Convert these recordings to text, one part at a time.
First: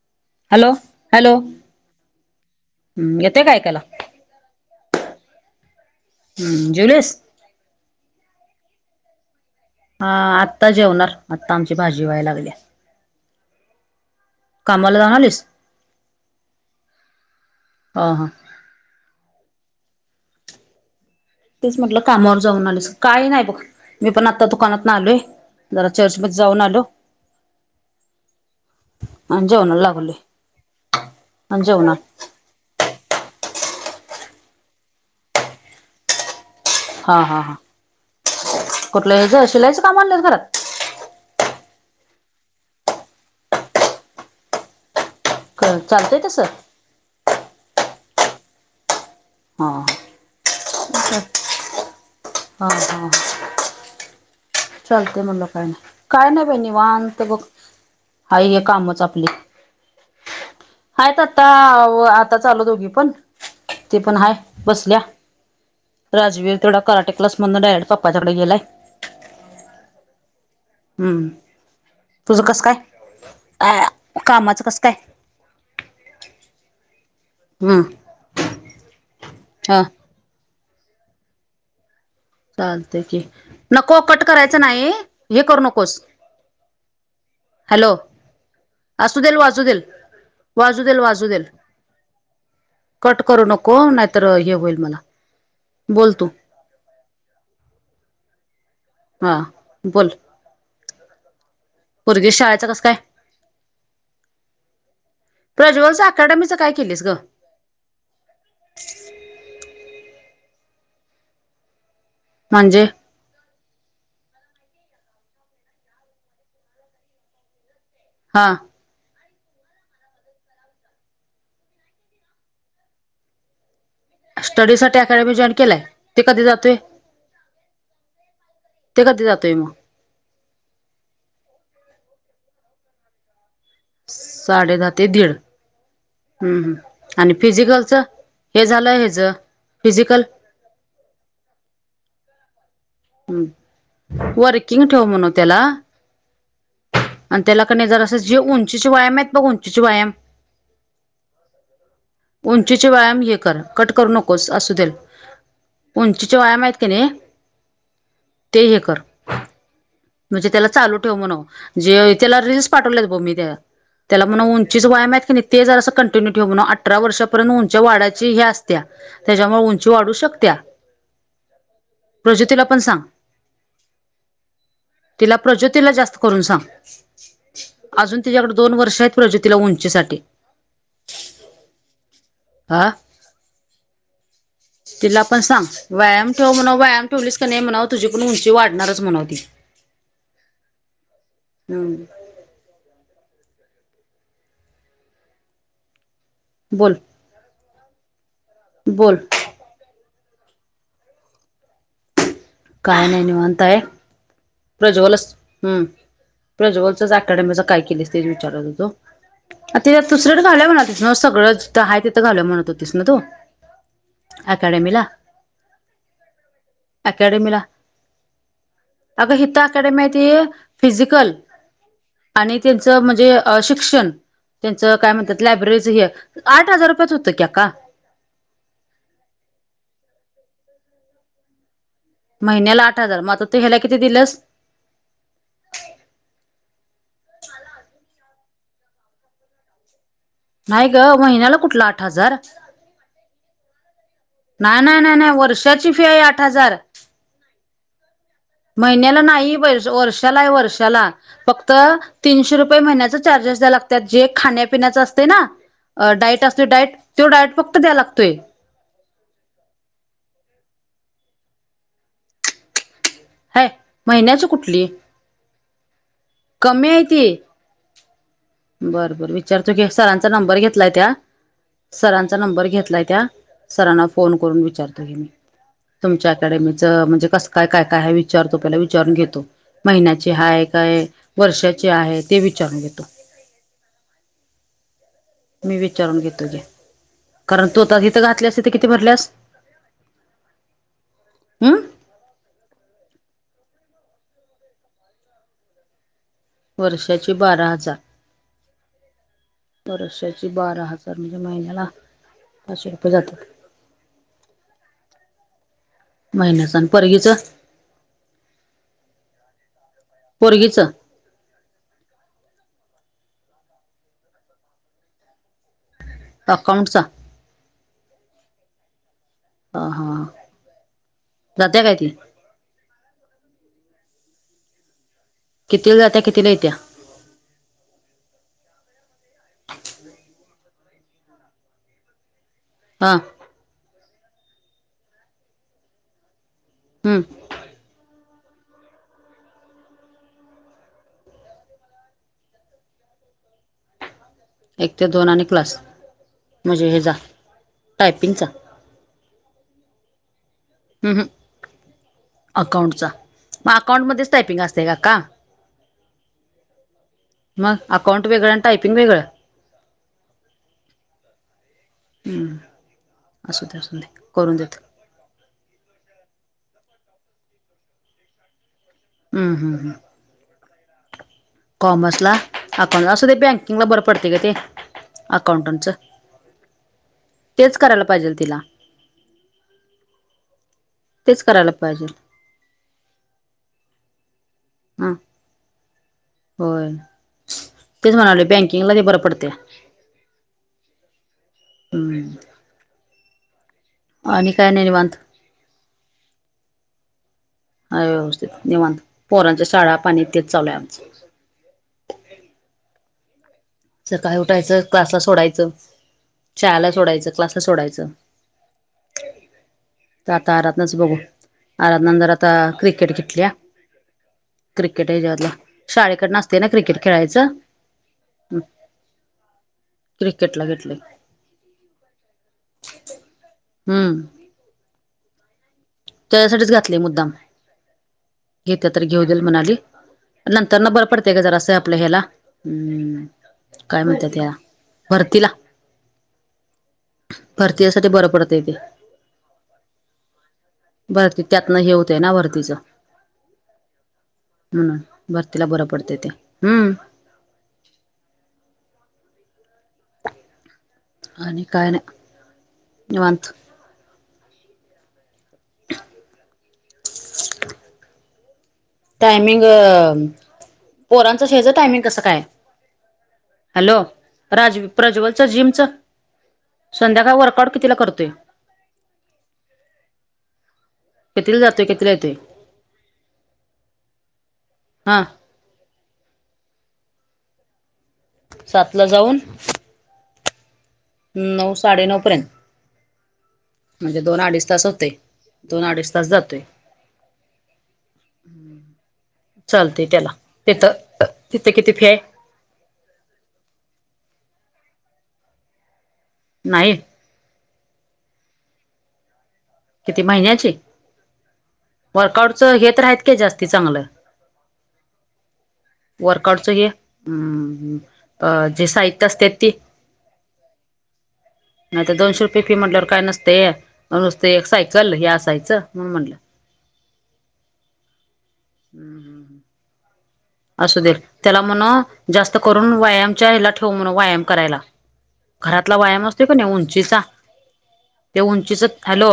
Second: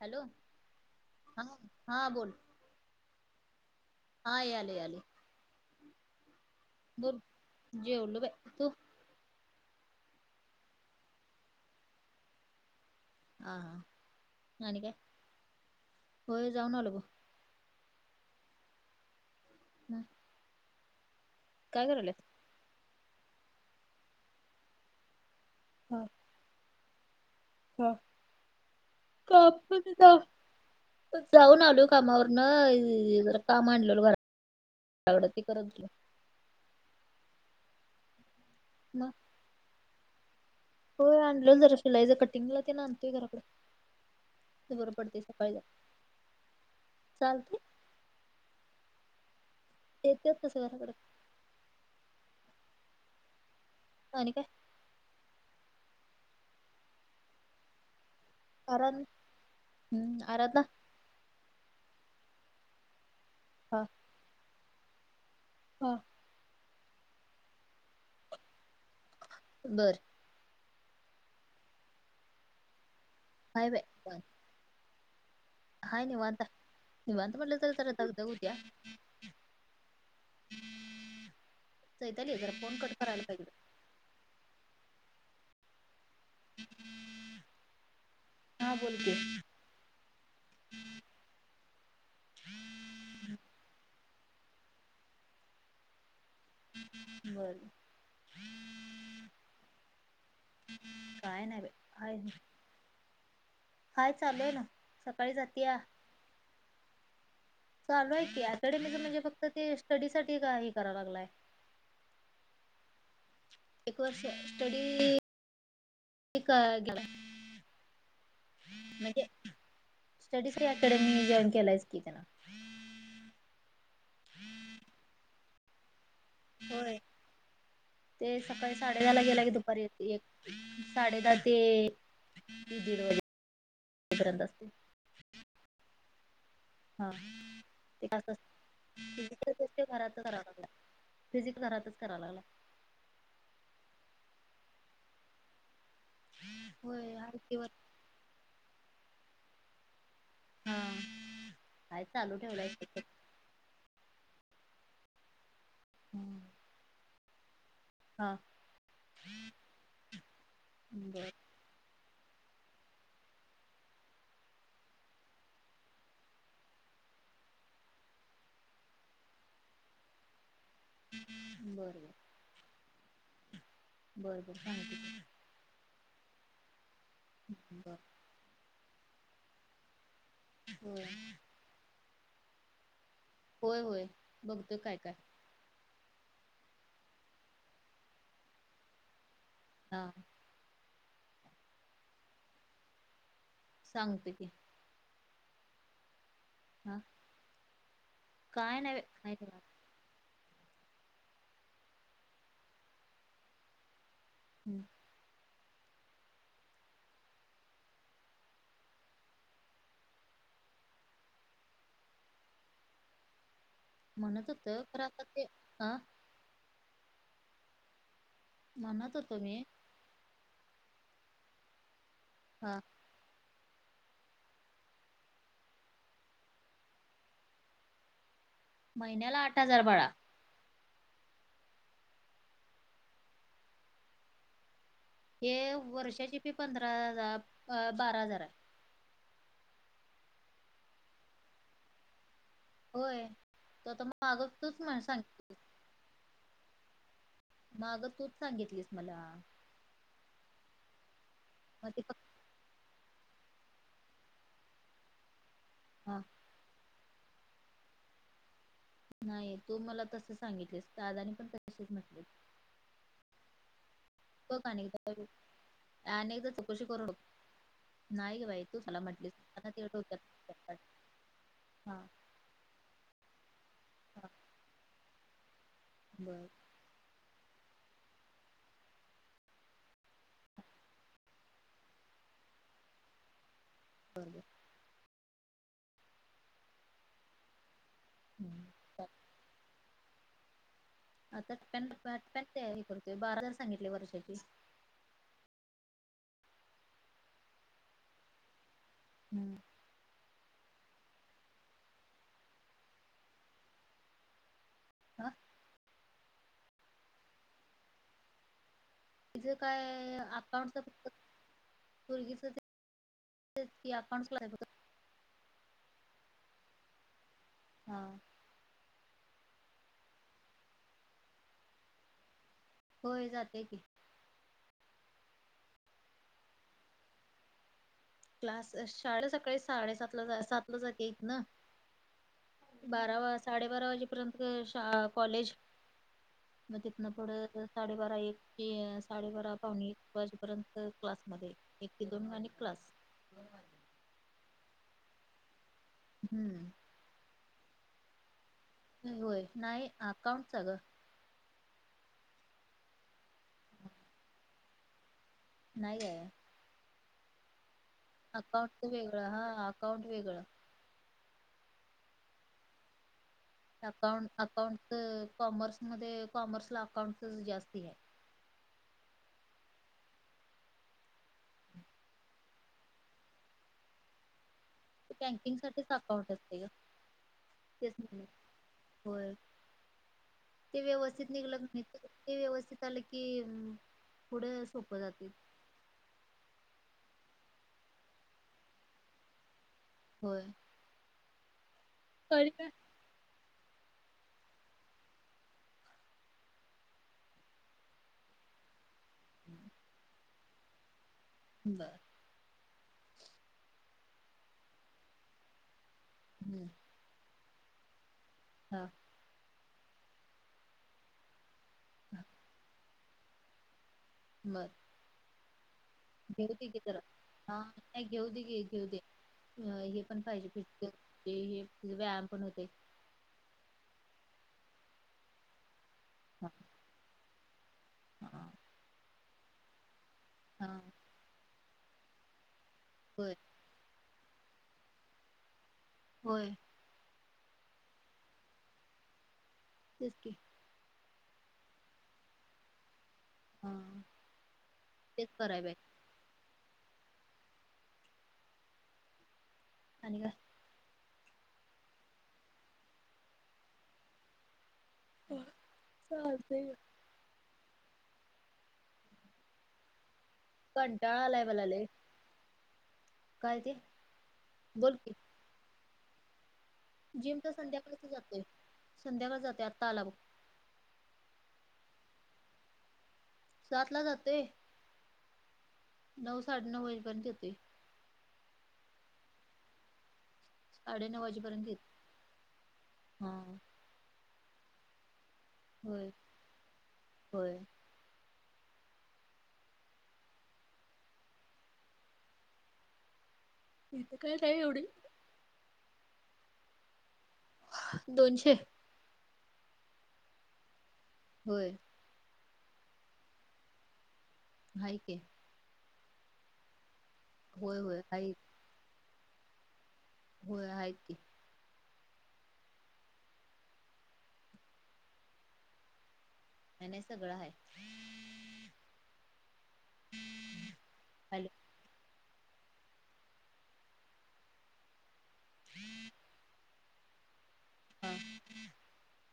Hello? Hello हा हा, बोल. हम्म! येते का ऐकायला? हा याले याले हम्म! जेवलीस? बोल जेवलो बाई, तू? हा, आत्ता जेवणार, आत्ता आमची भाजी व्हायला लागल्या. हा हा. आणि काय कामला जाऊन आलीस? होय जाऊन आलो बघ ह हां. ह तेच म्हटलं कामावर जाऊन आलेस, काही नाही बघ, मी पण आता दुकानातन आलोय, जरा हा चर्चमध्ये जाऊन आलो. हा. आणि जेवणाला [unintelligible] जा लागलोय आणि जाऊन आलो जेवणार कामावरन. ह ही, जरा का मांडलं [unintelligible] ते करत बसलो. हा हा हा, मग कुठलं हेज शिलायचं काम आणल्यास घरात? होय, होय आणलोय जरा शिलाईचं, कटिंगला तेन आणतोय घराकड. ते बर पडतय सकाळी [unintelligible] चालतंय तसं चालतय. हा येत्यात तसं घराकडं हा. [unintelligible] [inaudible] आणि काय? चालतय म्हणलं काय नाही, काय नाही बाई निवांत बघ. हाय हे कामच आराधना आपली हम्म आराधना आहेत आता, आताच आलो दोघी पण, हा ती पण हाय बसल्या. हा राजवीर तेवढा, कराटी क्लास डायरेक्ट पप्पांच्या कडे गेलाय. बरं. हम्, तुझं कसं काय? हाय बाई अ कामाचं कस काय हाय निवांत हाय, निवांत म्हटलं तर हम्म जरा धगधग होत्या. हा, हम् [inaudible] चैताली जरा. चालते की नको कट करायचं नाही हे करू नकोस. ह [inaudible] हॅलो असू देल वाजू देल वाजू देल वाजू देल. कट करू नको नाहीतर हे होईल मला बोलतू. बर. हा बोल. काय नाही बाय. पोरगीच्या शाळेयचा कस काय. हाय चालू हाय ना. सकाळी जात''--'' प्रज्वल अकॅडमीचं काय केलेस ग. चालू आहे की अकॅडमीच म्हणजे फक्त ते स्टडी साठी का हे करा लागलाय. म्हणजे. एक वर्ष स्टडी का ग. हां, म्हणजे स्टडीज अकॅडमीने जॉईन केलाइज कि त्यांना. स्टडी साठी अकॅडमी जॉईन केलाय. ते कधी जातोय होय ते सकाळी साडे ते दहा ला कधी गेला ग जातोय मग दुपारी येतोय. एक साडे दहा ते दीड वाजेपर्यंत. असते. साडे दहा ते दीड हम्म हम्म. हा आणि फिजिकलचं हे झालं हेच तेसते घराच फिजिकल कराग [unintelligible] फिजिक घरातच करा लागला. हम् वर किंग ठेव म्हण त्याला. होय हाय आणि की त्याला वर क नाही जरा असं जे उंचीचे व्यायाम आहेत बघ उंचीचे व्यायाम. ह, काय चालू. उंचीचे व्यायाम हे कर. कट करू नकोस असू देल उंचीचे व्यायाम आहेत की नाही. हा ते हे कर म्हणजे त्याला चालू ठेव बर म्हनाव. जे त्याला रिस पाठवलेत ब मी त्याला. त्याला म्हणव उंचीच व्यायाम आहेत की नाही ते जर असं कंटिन्यू ठेव म्हणावं आठ. अठरा वर्षापर्यंत उंच वाढायची ह असत्या त्याच्यामुळे उंची वाढू शकत्या. बर. प्रज्योतीला पण सांग. बर सांगते की. तिला प्रज्योतीला जास्त करून सांग. बर. तूझ्याकडे दोन वर्ष आहेत प्रजोतीला उंचीसाठी. हो, आ, होय होय बघतोय काय काय. तिला पण सांग व्यायाम ठेव म्हणव व्यायाम ठेवलीच का नाही म्हणव तुझी पण उंची वाढणारच म्हणवती. हा हम सांगते की हा बोल काय नाही बाई बोल हाय घरात काय नाही निवांत हाय हं, [unintelligible] हम प्रज्वलचच अकॅडमीच काय केलेस ते विचारत होतो आ ते दुसरंडे घाललं म्हणा होतीस ना सगळं जिथं आहे तिथ घालू म्हणत होतीस ना तू म्हणत होतं खर अकॅडमीला आता ते आ अकॅडमीला म्हणत अगं होतो हित मी अकॅडमी आहे ती फिजिकल आणि हा त्यांचं म्हणजे शिक्षण त्यांचं काय म्हणतात लायब्ररीचं हे आठ हजार रुपयात होतं की आक्का महिन्याला आठ हजार बाळा महिन्याला आठ हजार मग आ तू ह्याला किती दिल्यास हे वर्षाची फी पंधरा हजार अ बारा हजार हाय नाही ग महिन्याला कुठल आठ हजार होय त आता मग मागं नाही तूच म नाही नाही सांग [unintelligible] फी आहे आठ हजार मागतूच महिन्याला नाही वर्षाला आहे वर्षाला फक्त मग ते फक्त तीनशे रुपये महिन्याच चार्जस दयाला लागत्यात जे खाण्या पीन्याच असतंय ना अ हा डायट आस डायट तो डायट फक्त द्या लागतोय नाही तू मला तस सांगितलेस दादाने पण तसेच म्हटलेत हय बग आणि एकदा करून आणि एकदा कमी आहे ती बाई तू मला बर, बर म्हटलीस आता विचारतो ते घ्या सरांचा नंबर डोक्यात घेतलाय त्या हा सरां चा नंबर घेतलाय त्या सरांना फोन करून विचारतो की मी तुच्या बर अकॅडमी च म्हणजे कस काय, काय, काय विचारतो पहिला विचारून घेतो महिन्या हाय काय वर्षाची आहे ते विचारून घेतो बर, बर मी विचारून घेतो की कारण तू आता हीत घातलेस हम्म. तीत कित ति भरल्यास आता पन, हम्म पन ते हे करतोय बारा हजार सांगितले वर्षाची वर्षाची बारा हजार ह वर्षाची बारा हजार म्हणजे महिन्याला पाचशे रुपये जात्यात हा महिन्याचं आण पोरगीच तिचं काय अकाउंटचं पोरगीचं फक्त पोरगीच ते तेच की अकाउंट्स ला हय बघ अकाउंटचा हा ह हा जात्या कायती होय जात्या की कितीला जात्या कितीला येत्या? क्लास शाळेला सकाळी साडेसातला सातला जात्या इथन. हा बारा वा साडेबारा वाजेपर्यंत शा कॉलेज, म तिथन हम्म परत साडेबारा एक ते साडेबारा पावणे एक वाजेपर्यंत क्लासमध्ये, एक ते दोन आणि क्लास. एक ते दोन आणि क्लास. हम्म. म्हणजे हेजा टायपिंगचा. होय नाही अकाऊंटचा गं. उहु आकाऊंटचा म आकाऊंट मध्येच टायपिंग आसतय गं आक्का. नाही गं. म आकाऊंट आकाऊंटचं वेगळं हा आकाऊंट वेगळ. हम्म आसूदे आसूदे करून देत. त कॉमर्समध्ये कॉमर्सला आकाऊंटच जास्त हे हाय हुं, हुं, हुं, कॉमर्सला अकाऊंट आसुदे बँकिंगला बरं पडतय गं ते. ते अकाउंटंटचं बँकिंगसाठीच अकाऊंट असतय गं. तेच करायला [unintelligible] पाहिजेल तिला होय ते व्यवस्थित तेच निघलं करायला [unintelligible] पाहिजेल ते व्यवस्थित आलं की पुढं सोपं हां जाते. होय तेच म्हणालोय बँकिंगला ते बरं पडते. होय. [unintelligible] आणि काय नाही निवांत, हाय व्यवस्थित निवांत. पोरांच्या शाळा पाणी तेच चालू आहे आमचं. ब सकाळी उठायचं क्लासला सोडायचं, हम्म शाळेला सोडायचं, क्लासला सोडायचं. हा. ता तारातनच बघू. [unintelligible] हा. नंतर आता क्रिकेट घिटल्या बरं. क्रिकेट ह्याच्यातल शाळेकडन आसतय न जरा क्रिकेट खेळायचं? हा नाही घेऊ दे घे घेऊ दे हे पण पाहिजे क्रिकेटला फिट घेतले ते हे तिज व्यायाम पण होतय. हू हा त्यासाठीच घातले मुद्दाम हा घेत्या तर घेऊ देल म्हणाली हा नंतरन बरं पडतय गं जरासं आपलं हेला हू होय काय म्हणतात तेला? भरतीला. होय. भरतीयसाठी बरं पडतय ते. तेच की. भरती त्यातनं हे होतय ना भरतीचं. हा म्हणून तेच कराय भरतीला बाई बरं पडतय ते हम्म. आणि काय? आणि काय नाही निवांत. ह सलते [unintelligible] [inaudible] टायमिंग, कंटाळा आलाय पोरांचं मला श्याचं लय टायमिंग कसं काय? काय ते हॅलो, राज बोल की प्रज्वलच जिमच संध्याकाळी वर्कआउट कितीला करतोय. संध्याकाळी जातोय, आता आला बघ. कितीला जातोय, कितीला येतोय? सातला जातोय. हा. नऊ, साडे नऊ वाजेपर्यंत येतोय. सातला जाऊन साडेनऊ वाजेपर्यंत नऊ, येत साडेनऊ पर्यंत. हा म्हणजे दोन अडीच तास होतय, दोन होय अडीच तास जातोय. होय चालतय त्याला, तिथं, तिथं किती फि आहे? फीत काय नाही एवढी. नाही. दोनशे. किती महिन्याची? होय. वर्कआउटचं हे तर आहेत काय जास्ती चांगलं? हाय की. वर्कआउटच हे. होय अम्म होय हाय अ जे साहित्य असते ते? होय हायत की. नाही तर दोनशे रुपये फी म्हटल्यावर काय नसतेय. म नु स्त एक सायकल. हे असायचं. म्हणून म्हणलं. नाही नाही, सगळां हाय. हम्म, हम्म, हम्म. असू दे, हॅलो त्याला म्हणाव, जास्त करून व्यायामच्या हला ठेव म्हणाव. व्यायाम करायला. घरातला व्यायाम असतोय का नाही. उंचीचा. हा ते उंचीच, हॅलो.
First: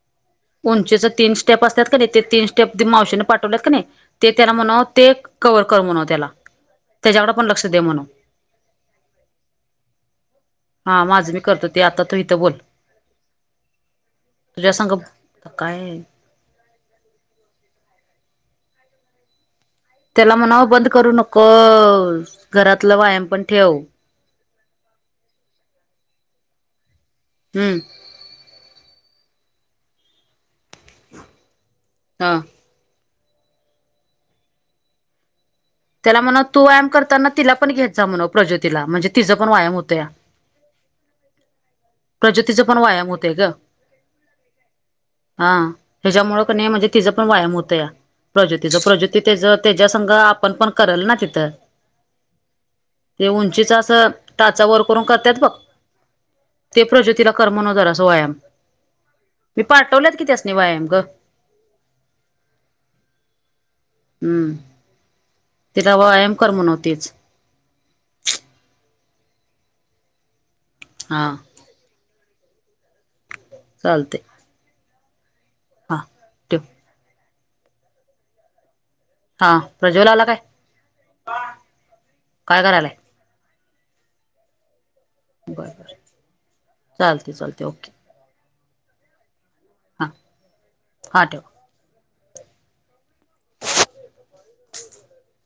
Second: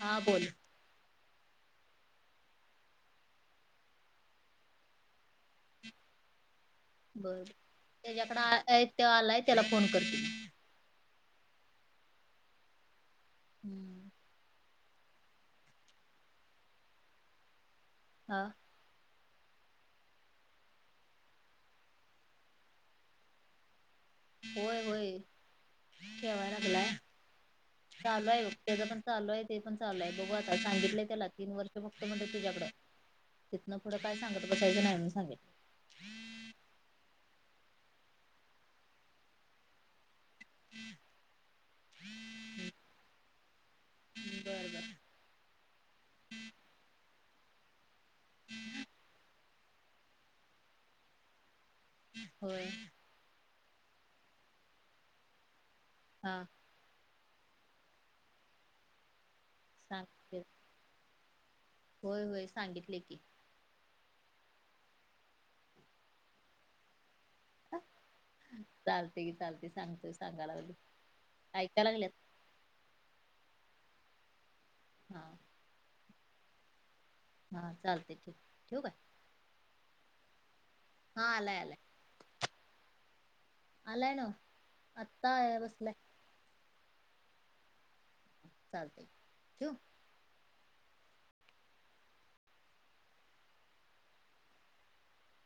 हा बोल उंचीच तीन स्टेप असतात का नाही. ते तीन स्टेप मावशीने पाठवलेत का नाही. ते त्याना म्हणाव ते कवर कर म्हणाव त्याला. त्याच्याकडे बर, पण लक्ष दे म्हणाव त्याच्याकड, तो आलाय त्याला फोन कर. हा माझ मी करतो ते, आता तू इथं बोल. हम्म. तुझ्या संग, काय? हा. त्याला म्हणावं बंद करू नकोस. घरातलं व्यायाम पण ठेव. होय होय, ठेवाय लागलाय. हम्म. चालूये बघ त्याच पण चालूये. ते पण चालूये. बघू आता सांगितलंय त्याला तीन वर्ष बगतो म्हणलोय ह तुझ्याकडं, तिथनं पुढं काय सांगत बसायच नाही मनुन सांगितलय. त्याला म्हणा तू व्यायाम करताना ति पण घेत जा म्हणव. प्रजोतीला. म्हणजे तिचां पण व्यायाम होतोया. प्रजोतीचा पण व्यायाम होतय ग. बर बर. हा त्याच्यामुळं क नाही म्हणजे तिचा पण व्यायाम होतया. प्रज्यतीच प्रज्यती त्याच त्याच्या संघ आपण पण करल ना तिथं. होय. ते उंचीच असं टाचा वर करून करतात बघ. हा.. ते प्रज्योतीला करमन व जरासं व्यायाम मी पाठवलेत कि त्या अस सांगते नी व्यायाम ग. होय, होय सांगितले की. हम्म. तिला व्यायाम कर म्हणवतीच चालते की चालते सांगते सांगायला लागलो हां.. कायका लागल्यात. चालते. हा. हा तव [inaudible] हा चालते की ठेवु काय? हा प्रजोला आला काय? हा आलाय आलाय काय करायलाय? आलाय ना. बरं, बर, चालते, चालते ओके. चालतय ठेवु? हां हां ठेव. [inaudible]